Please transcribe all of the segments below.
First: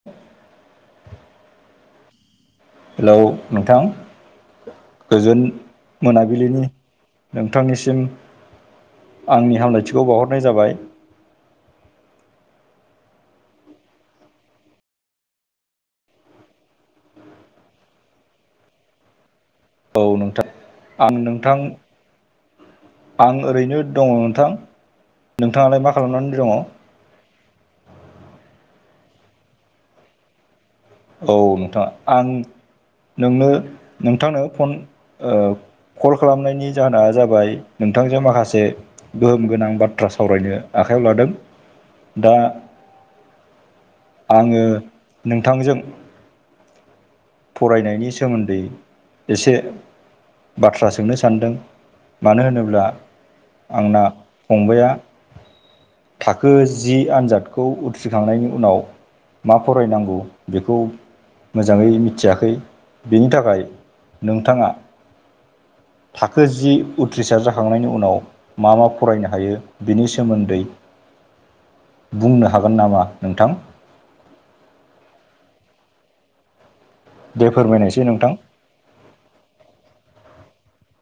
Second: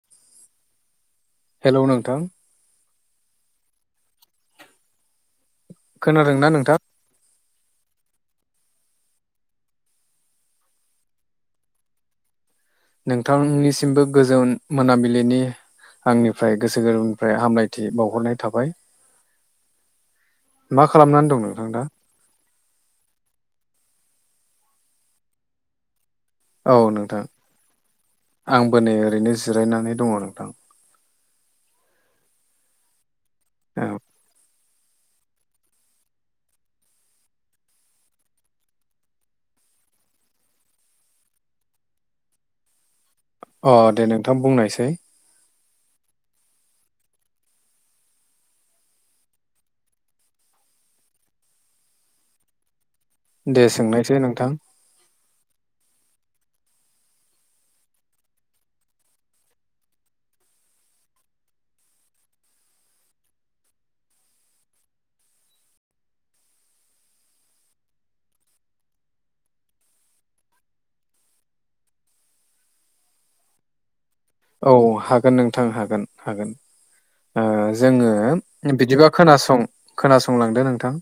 [inaudible] हेल' नोंथां। हेलौ नोंथां गोजोन खोनादोंना मोनाबिलिनि नोंथां नोंथांनिसिम आंनि हामलायथिखौ बावहरनाय जाबाय। नोंथांनिसिमबो गोजोन मोनाबिलिनि आंनिफ्राय गोसो गोरबोनिफ्राय हामलायथि बावहरनाय थाबाय। औ नोंथां मा खालामनानै दं नोंथां दा? आं ओरैनो दङ नोंथां। नोंथाङालाय मा खालामनानै दङ? औ नोंथां आंबो नै ओरैनो जिरायनानै दङ नोंथां। औ नोंथाङा आं नोंनो औ नोंथांनो फन ओ कल खालामनायनि जाहोना जाबाय नोंथांजों माखासे गोहोम गोनां बाथ्रा सावरायनो आखायाव लादों दा अ दे नोंथां आङो बुंनायसै। नोंथांजों फरायनायनि सोमोन्दै एसे बाथ्रा सोंनो सानदों मानो होनोब्ला दे आंना सोंनायसै नोंथां फंबाया थाखो जि आन्जादखौ उथ्रिखांनायनि उनाव मा फरायनांगौ बेखौ मोजाङै मिथि मिथियाखै बिनि थाखाय नोंथाङा थाखो जि उथ्रिसार जाखांनायनि उनाव मा मा फरायनो हायो बिनि सोमोन्दै बुंनो हागोन नामा नोंथां? औ हागोन नोंथां हागोन हागोन दे फोरमायनायसै जोङो नोंथां बिदिबा खोनासं खोनासंलांदो नोंथां।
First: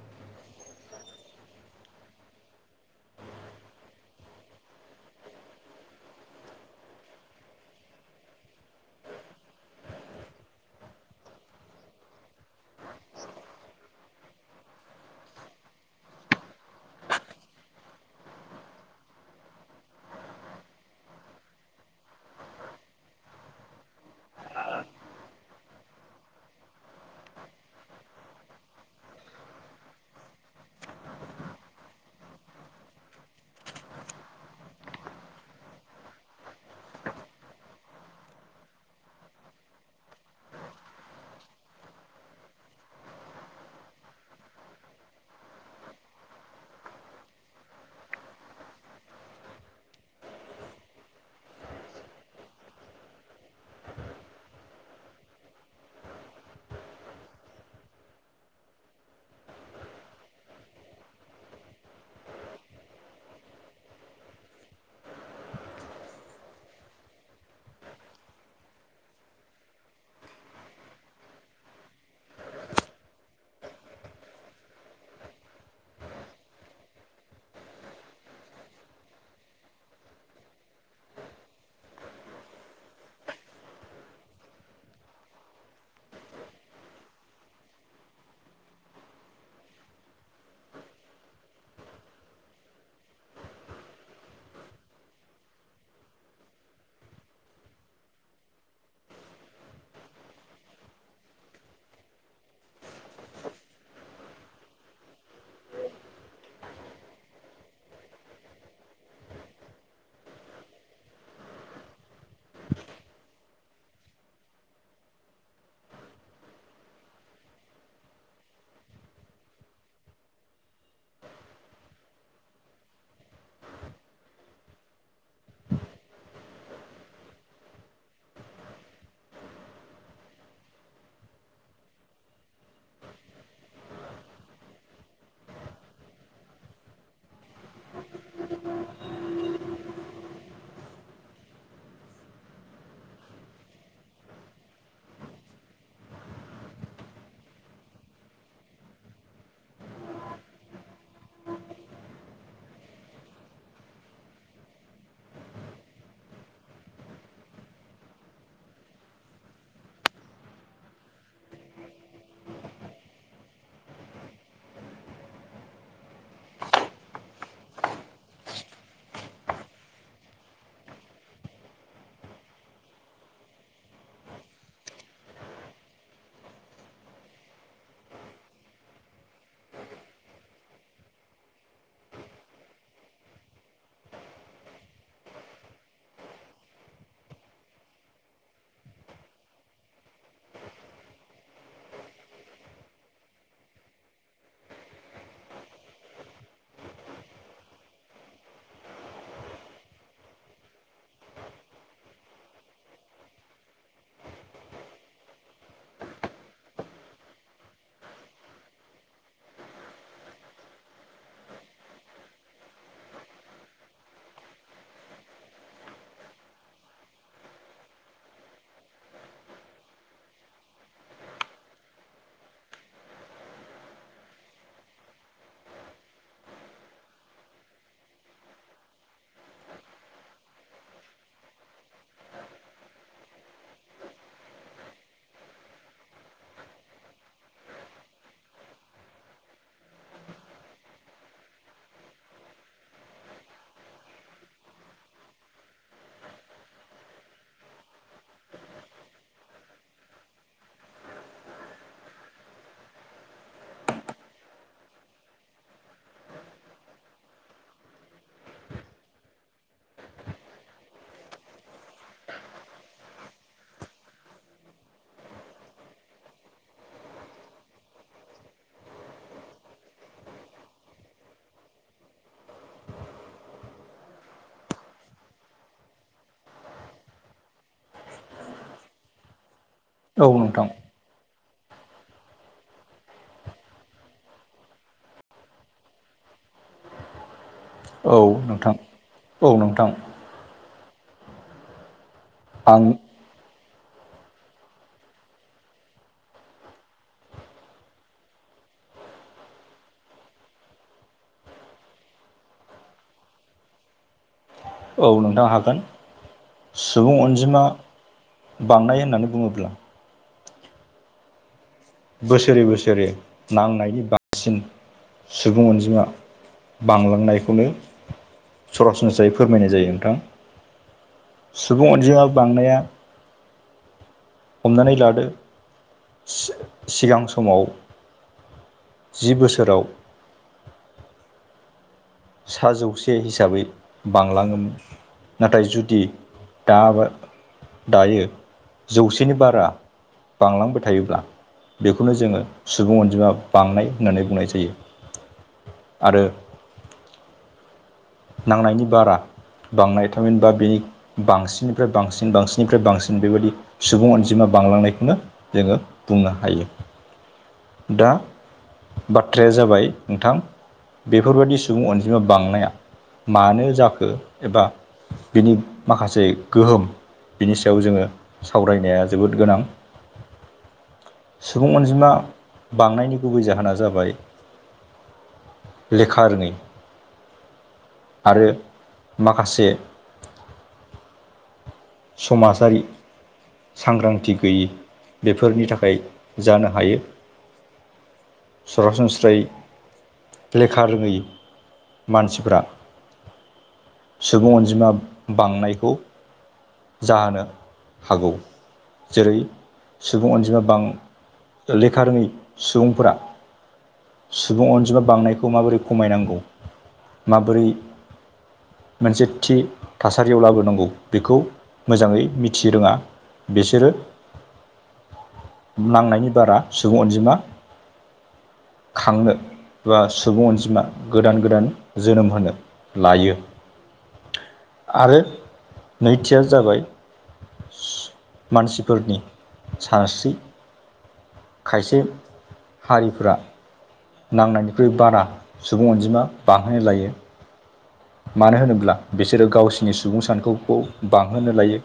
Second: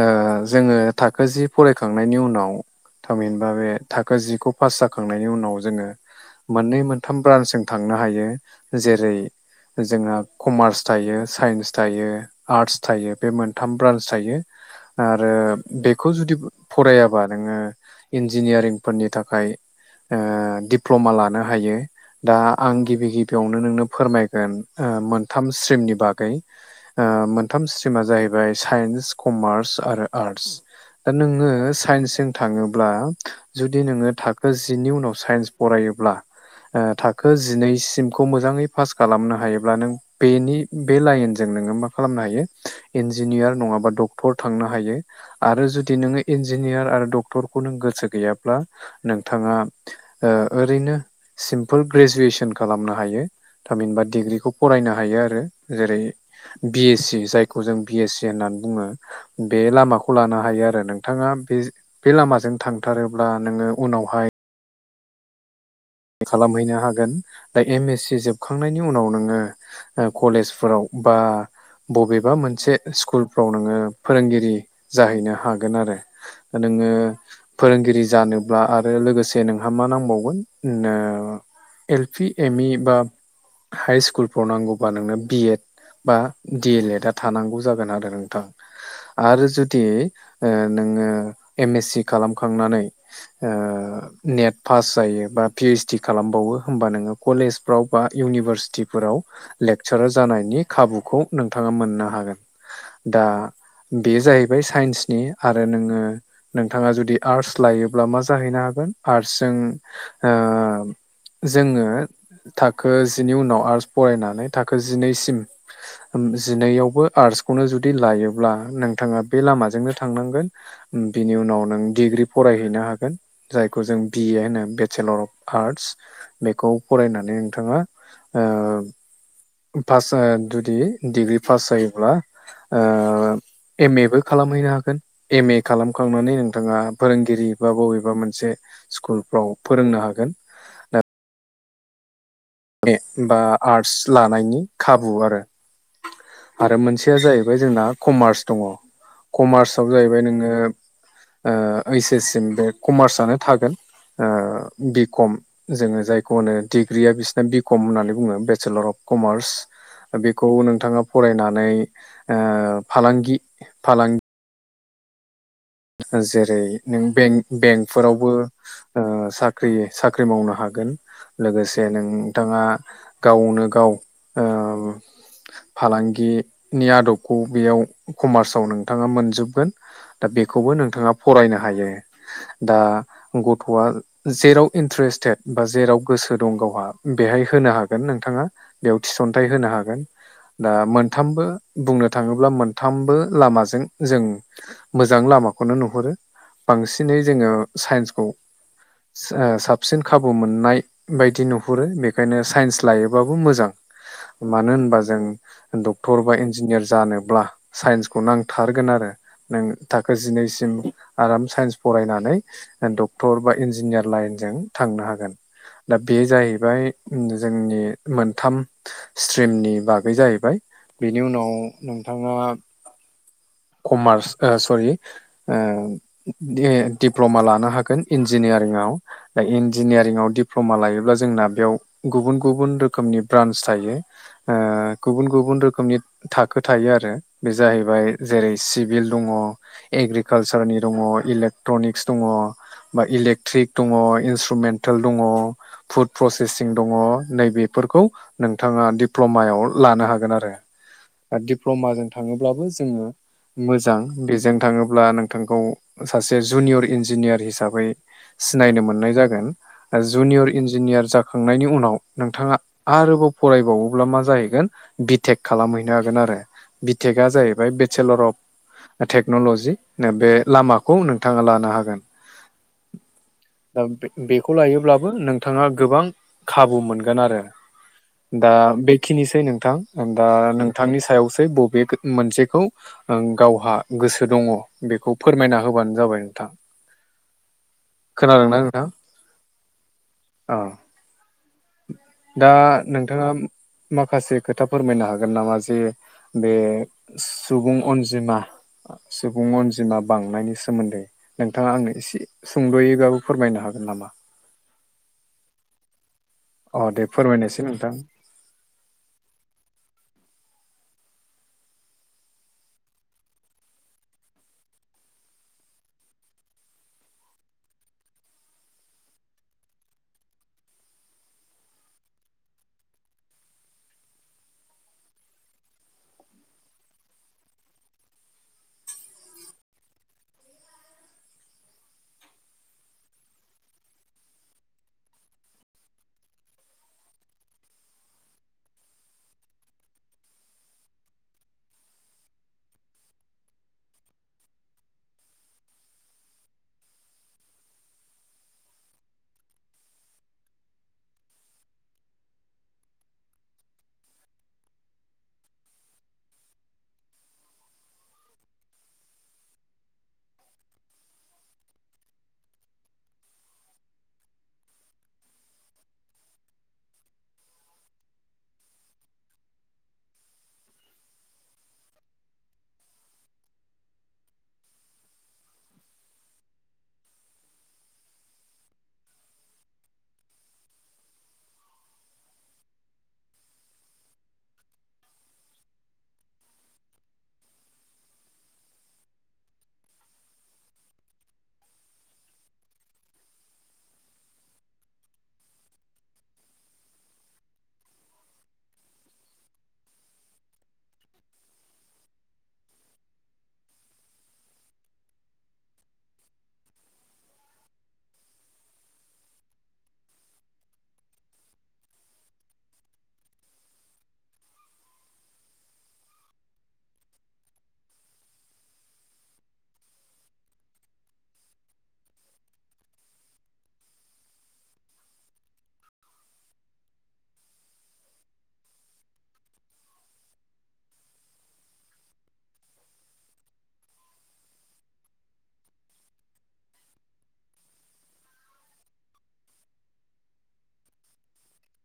ओ जोङो थाखो जि फरायखांनायनि उनाव थामहिनबा बे थाखो जिखौ पास जाखांनायनि उनाव जोङो मोननै मोनथाम ब्रान्सजों थांनो हायो जेरै जोंहा कमार्स थायो साइन्स थायो। आर्टस थायो बे मोनथाम ब्रान्स थायो। आरो बेखौ जुदि फरायाबा नोङो इन्जिनियारिंफोरनि थाखाय ओ दिप्ल'मा लानो हायो। दा आं गिबि गिबियावनो नोंनो फोरमायगोन ओ मोनथाम स्ट्रिमनि बागै ओ मोनथाम स्ट्रिमा जाहैबाय साइन्स कमार्स आरो आर्टस दा नोङो साइन्सजों थाङोब्ला जुदि नोङो थाखो जिनि उनाव साइन्स फरायोब्ला ओ थाखो जिनैसिमखौ मोजाङै पास खालामनो हायोब्ला नों बेनि बे लाइनजों नोङो मा खालामनो हायो इन्जिनियार नङाबा डक्टर थांनो हायो। आरो जुदि नोङो इन्जिनियार आरो डक्टरखौ नों गोसो गैयाब्ला नोंथाङा ओ ओरैनो सिमपोल ग्रेजुवेसन खालामनो हायो। थामहिनबा डिग्रिखौ फरायनो हायो आरो जेरै बि एस सि जायखौ जों बि एस सि होननानै बुङो। बे लामाखौ लानो हायो आरो नोंथाङा बे बे लामाजों थांथारोब्ला नोङो उनावहाय खालामहैनो हागोन दा एम एस सि जोबखांनायनि उनाव नोङो ओ कलेजफोराव बा बबेबा मोनसे स्कुलफ्राव नोङो फोरोंगिरि जाहैनो हागोन आरो [unintelligible] नोङो फोरोंगिरि जानोब्ला आरो लोगोसे नोंहा मा नांबावगोन? [unintelligible] एल पि एम इ बा हाइ स्कुलफ्राव नांगौबा नोंनो बि एड बा डि एल एड आ थानांगौ जागोन आरो नोंथां। आरो जुदि ओ नोङो एम एस सि खालामखांनानै ओ नेट फास जायो। बा पि ओइस डि खालामबावो होमबा नोङो कलेजफ्राव बा इउनिभारसिटिफोराव लेक्सारार जानायनि खाबुखौ नोंथाङा मोननो हागोन। दा बेयो जाहैबाय साइन्सनि आरो नोङो नोंथाङा जुदि आर्टस लायोब्ला मा जाहैनो हागोन? आर्टसजों ओ जोङो थाखो जिनि उनाव आर्टस फरायनानै थाखो जिनैसिम जिनैआवबो आर्टसखौनो जुदि लायोब्ला नोंथाङा बे लामाजोंनो थांनांगोन। बिनि उनाव नों डिग्रि फरायहैनो हागोन जायखौ जों बिए होनो बे चेलर अफ आर्टस बेखौ फरायनानै नोंथाङा ओ पास ओ जुदि डिग्रि पास जायोब्ला ओ एम ए बो खालामहैनो हागोन। एम ए खालामखांनानै नोंथाङा फोरोंगिरि बा बबेबा मोनसे स्कुलफ्राव फोरोंनो हागोन। [unintelligible] बा आर्टस लानायनि खाबु आरो आरो मोनसेया जाहैबाय जोंना कमार्स दङ। कमार्सआव जाहैबाय नोङो ओ ओइस एससिम बे कमार्सआनो थागोन। ओ बिकम जोङो जायखौ होनो डिग्रिया बिस बि कम होननानै बुङो बेसेलर अफ कमार्स। बेखौ नोंथाङा फरायनानै ओ फालांगि फालां जेरै नों बें-बेंकफोरावबो ओ साख्रि साख्रि मावनो हागोन लोगोसे नोंथाङा गावनो गाव ओ फालांगि नि आदबखौ बेयाव कमार्सआव नोंथाङा मोनजोबगोन। दा बे खौबो नोंथाङा फरायनो हायो दा गथ'आ जेराव इन्ट्रेस्टेड बा जेराव गोसो दं गावहा बेहाय होनो हागोन नोंथाङा। बेयाव थिसनथाइ होनो हागोन। दा मोनथामबो बुंनो थाङोब्ला मोनथामबो लामाजों जों मोजां मोजां लामाखौनो नुहुरो, बांसिनै जोङो साइन्सखौ स ओ साबसिन खाबु मोननाय बायदि नुहुरो बेखायनो साइन्स लायोबाबो मोजां। मानो होनबा जों डक्टर बा, इन्जिनियार जानोब्ला साइन्सखौ नांथारगोन आरो। नों थाखो जिनैसिम आराम साइन्स फरायनानै ओ डक्टर बा, इन्जिनियार लाइनजों थांनो हागोन। दा बे जाहैबाय जोंनि मोनथाम स्ट्रिमनि बागै जाहैबाय। बेनि उनाव नोंथाङा कमार्स ओ सरि ओ दि-दिप्ल'मा लानो हागोन इन्जिनियारिंआव दा इन्जिनियारिंआव दिप्ल'मा लायोब्ला जोंना बेयाव गुबुन गुबुन रोखोमनि ब्रान्स थायो। ओ गुबुन गुबुन रोखोमनि थाखो थायो आरो बे जाहैबाय जेरै सिभिल दङ एग्रिकालसारनि दङ इलेक्ट्रनिक्स दङ। बा इलेक्ट्रिक दङ, इन्सट्रुमेन्टेल दङ फुड प्रसेसिं दङ नैबेफोरखौ नोंथाङा दिप्ल'मायाव लानो हागोन आरो बा दिडप्ल'माजों थाङोब्लाबो जोङो मोजां बेजों थाङोब्ला नोंथांखौ सासे जुनियर इन्जिनियार हिसाबै सिनायनो मोननाय जागोन। ओ जुनियर इन्जिनियार जाखांनायनि उनाव नोंथाङा आरोबाव फरायबावोब्ला मा जाहैगोन बिटेक खालामहैनो हागोन आरो। बिटेकआ जाहैबाय बे बेचेलर अफ टेक्न'ल'जि बे लामाखौ नोंथाङा लानो हागोन। [inaudible] दा बे बेखौ लायोब्लाबो नोंथाङा गोबां खाबु मोनगोन आरो। दा बेखिनिसै नोंथां। दा औ नोंथां नोंथांनि सायावसै बबे गो मोनसेखौ ओं गावहा गोसो दङ बेखौ फोरमायना होबानो जाबाय नोंथां। खोनादोंना नोंथां? औ नोंथां ओ। दा आं नोंथाङा माखासे खोथा फोरमायनो हागोन नामा? जे बे सुबुं अनजिमा सुबुं अनजिमा बांनायनि सोमोन्दै नोंथाङा आंनो एसे सुंद'यैबाबो फोरमायनो हागोन नामा? औ नोंथां हागोन अ दे सुबुं फोरमायनोसै अनजिमा नोंथां बांनाय होननानै बुङोब्ला बोसोरै बोसोरै नांनायनि बांसिन सुबुं अनजिमा बांलांनायखौनो सरासनस्रायै फोरमायनाय जायो नोंथां। सुबुं अनजिमाया बांनाया हमनानै लादो सि-सिगां समाव जि बोसोराव सा जौसे हिसाबै बांलाङोमोन नाथाय जुदि दा दायो जौसेनि बारा बांलांबाय थायोब्ला बेखौनो जोङो सुबुं अनजिमा बांनाय होननानै बुंनाय जायो आरो नांनायनि बारा बांनाय थामहिनबा बेनि बांसिननिफ्राय बांसिन बांसिननिफ्राय बांसिन बेबायदि सुबुं अनजिमा बांलांनायखौनो जोङो बुंनो हायो। दा बाथ्राया जाबाय नोंथां बेफोरबादि सुबुं अनजिमा बांनाया मानो जाखो एबा बिनि माखासे गोहोम बिनि सायाव जोङो सावरायनाया जोबोद गोनां। सुबुं अनजिमा बांनायनि गुबै जाहोना जाबाय लेखा रोङै आरो माखासे समाजारि सांग्रांथि गैयि बेफोरनि थाखाय जानो हायो सरासनस्रै लेखा रोङै मानसिफोरा सुबुं अनजिमा बांनायखौ जानो हागौ जेरै- सुबुं अनजिमा बां लेखा रोङै सुबुंफोरा सुबुं अनजिमा बांनायखौ माबोरै खमायनांगौ माबोरै मोनसे थि थासारियाव लाबोनांगौ बेखौ मोजाङै मिथि रोङा बेसोरो नांनायनि बारा सुबुं अनजिमा खांनो बा सुबुं अनजिमा गोदान गोदान जोनोम होनो लायो आरो नैथिया जाबाय मानसिफोरनि सानस्रि खायसे हारिफोरा नांनायनिख्रुइ बारा सुबुं अनजिमा बाहोनो लायो। मानो होनोब्ला बिसोरो गावसोरनि सुबुं सानखौखौ बांहोनो लायो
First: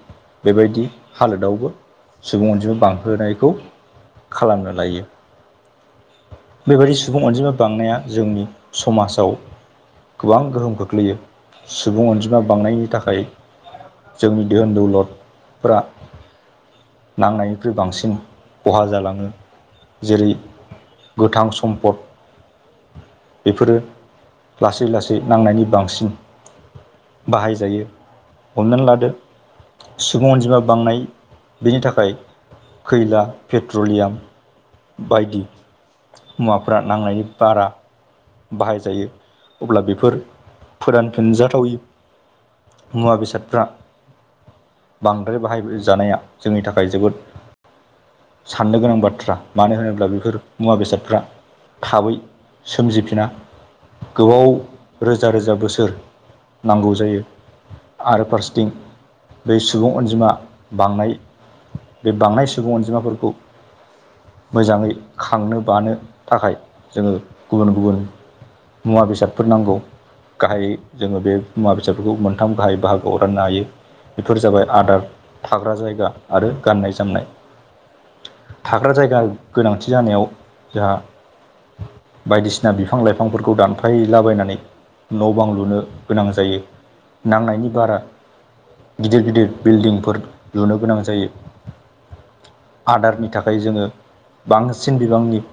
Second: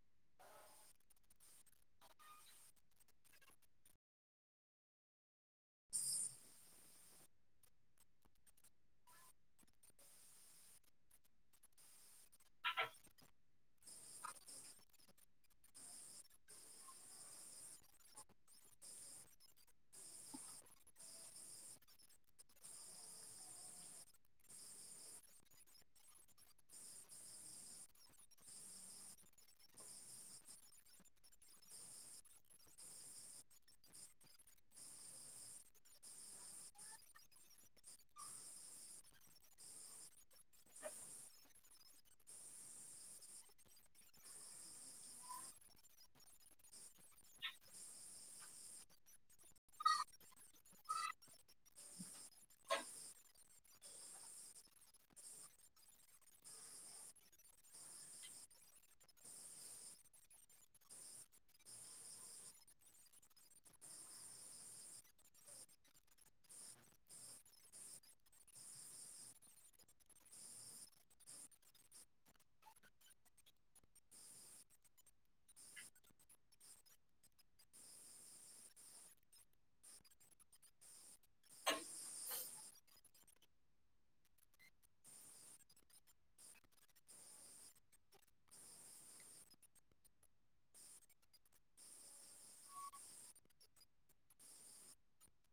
बेबायदि हालोदावबो सुबुं अनजिमा बांहोनायखौ खालामनो लायो बेबायदि सुबुं अनजिमा बांनाया जोंनि समाजाव गोबां गोहोम खोख्लैयो सुबुं अनजिमा बांनायनि थाखाय जोंनि धोन दौलदफ्रा नांनायनिख्रुइ बांसिन खहा जालाङो जेरै गोथां सम्पद बेफोरो लासै लासै नांनायनि बांसिन बाहायजायो हमनानै लादो सुबुं अनजिमा बांनाय बेनि थाखाय खैला पेट्रलियाम बायदि मुवाफोरा नांनायनि बारा बाहायजायो अब्ला बेफोर फोरानफिनजाथावयि मुवा बेसादफ्रा बांद्राय बाहायजानाया जोंनि थाखाय जोबोद साननो गोनां बाथ्रा मानो होनोब्ला बेफोर मुवा बेसादफ्रा थाबै सोमजिफिना गोबाव रोजा रोजा बोसोर नांगौ जायो आरो फारसेथिं बै सुबुं अनजिमा बांनाय बे बांनाय सुबुं अनजिमाफोरखौ मोजाङै खांनो बानो थाखाय जोङो गुबुन गुबुन मुवा बेसादफोर नांगौ गाहायै जोङो बे मुवा बेसादफोरखौ मोनथाम गाहायै बाहागोआव राननो हायो बेफोर जाबाय आदार थाग्रा जायगा आरो गाननाय जोमनाय थाग्रा जायगा गोनांथि जानायाव जोंहा बायदिसिना बिफां लाइफांफोरखौ दानफायलाबायनानै न' बां लुनो गोनां जायो नांनायनि बारा गिदिर गिदिर बिल्डिंफोर लुनो गोनां जायो आदारनि थाखाय जोङो बांसिन बिबांनि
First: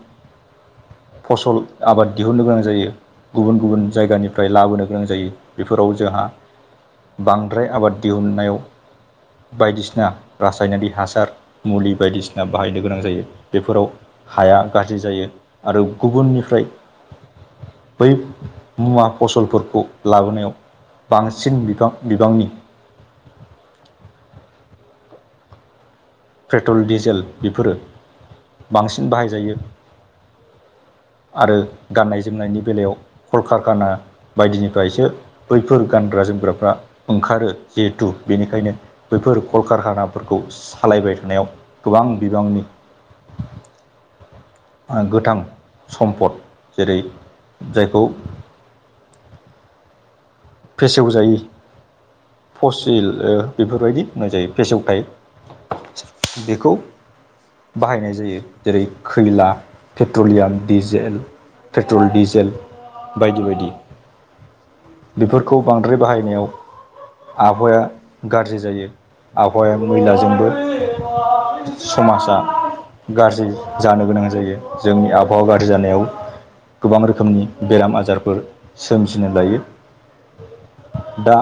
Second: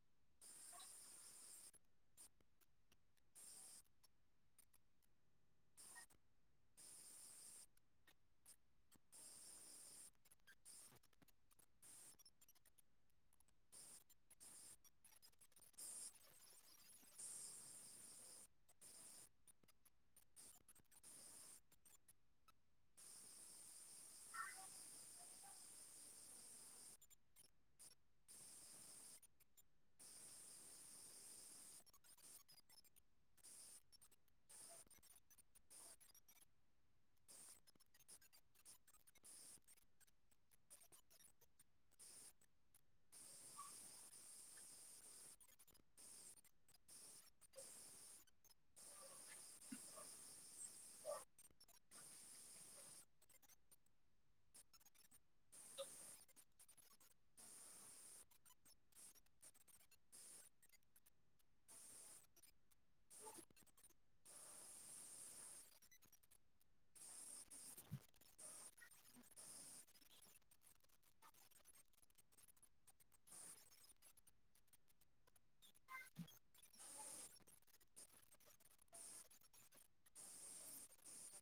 फसल आबाद दिहुननो गोनां जायो गुबुन गुबुन जायगानिफ्राय लाबोनो गोनां जायो बेफोराव जोंहा बांद्राय आबाद दिहुननायाव बायदिसिना रासायनारि हासार मुलि बायदिसिना बाहायनो गोनां जायो बेफोराव हाया गाज्रि जायो आरो गुबुननिफ्राय बै मुवा फसलफोरखौ लाबोनायाव बांसिन बिबां बिबांनि पेट्रल डिजेल बेफोरो बांसिन बाहायजायो आरो गाननाय जोमनायनि बेलायाव कलकारखाना बायदिनिफ्रायसो बैफोर गानग्रा जोमग्राफ्रा ओंखारो जिहेथु बेनिखायनो बैफोर कलकारखानाफोरखौ सालायबाय थानायाव गोबां बिबांनि ओ गोथां सम्पद जेरै जायखौ फेसेवजायि फसिल ओ बेफोरबायदि होननाय जायो फेसेवथाय बेखौ बाहायनाय जायो जेरै खैला, पेट्रलियाम, डिजेल। पेट्रल डिजेल बायदि बायदि बेफोरखौ बांद्राय बाहायनायाव आबहावाया गाज्रि जायो आबहावाया मैलाजोंबो समाजा गाज्रि जानो गोनां जायो। जोंनि आबहावा गाज्रि जानायाव गोबां रोखोमनि बेराम आजारफोर सोमजिनो लायो दा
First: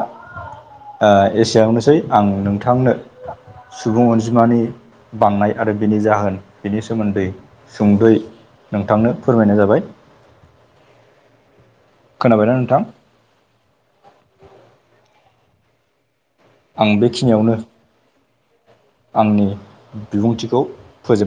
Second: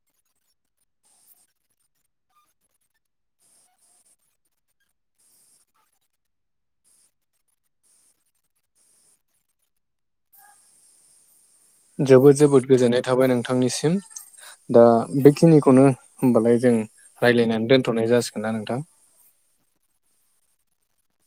आ एसेयावनोसै आं नोंथांनो सुबुं अनजिमानि बांनाय आरो बिनि जाहोन बिनि सोमोन्दै सुंद'यै नोंथांनो फोरमायनाय जाबाय। जोबोद खोनाबायना जोबोद नोंथां गोजोननाय थाबाय नोंथांनिसिम दा बेखिनिखौनो होमबालाय जों आं बेखिनियावनो रायलायनानै दोनथ'नाय जासिगोन ना नोंथां? आंनि बिबुंथिखौ फोजोब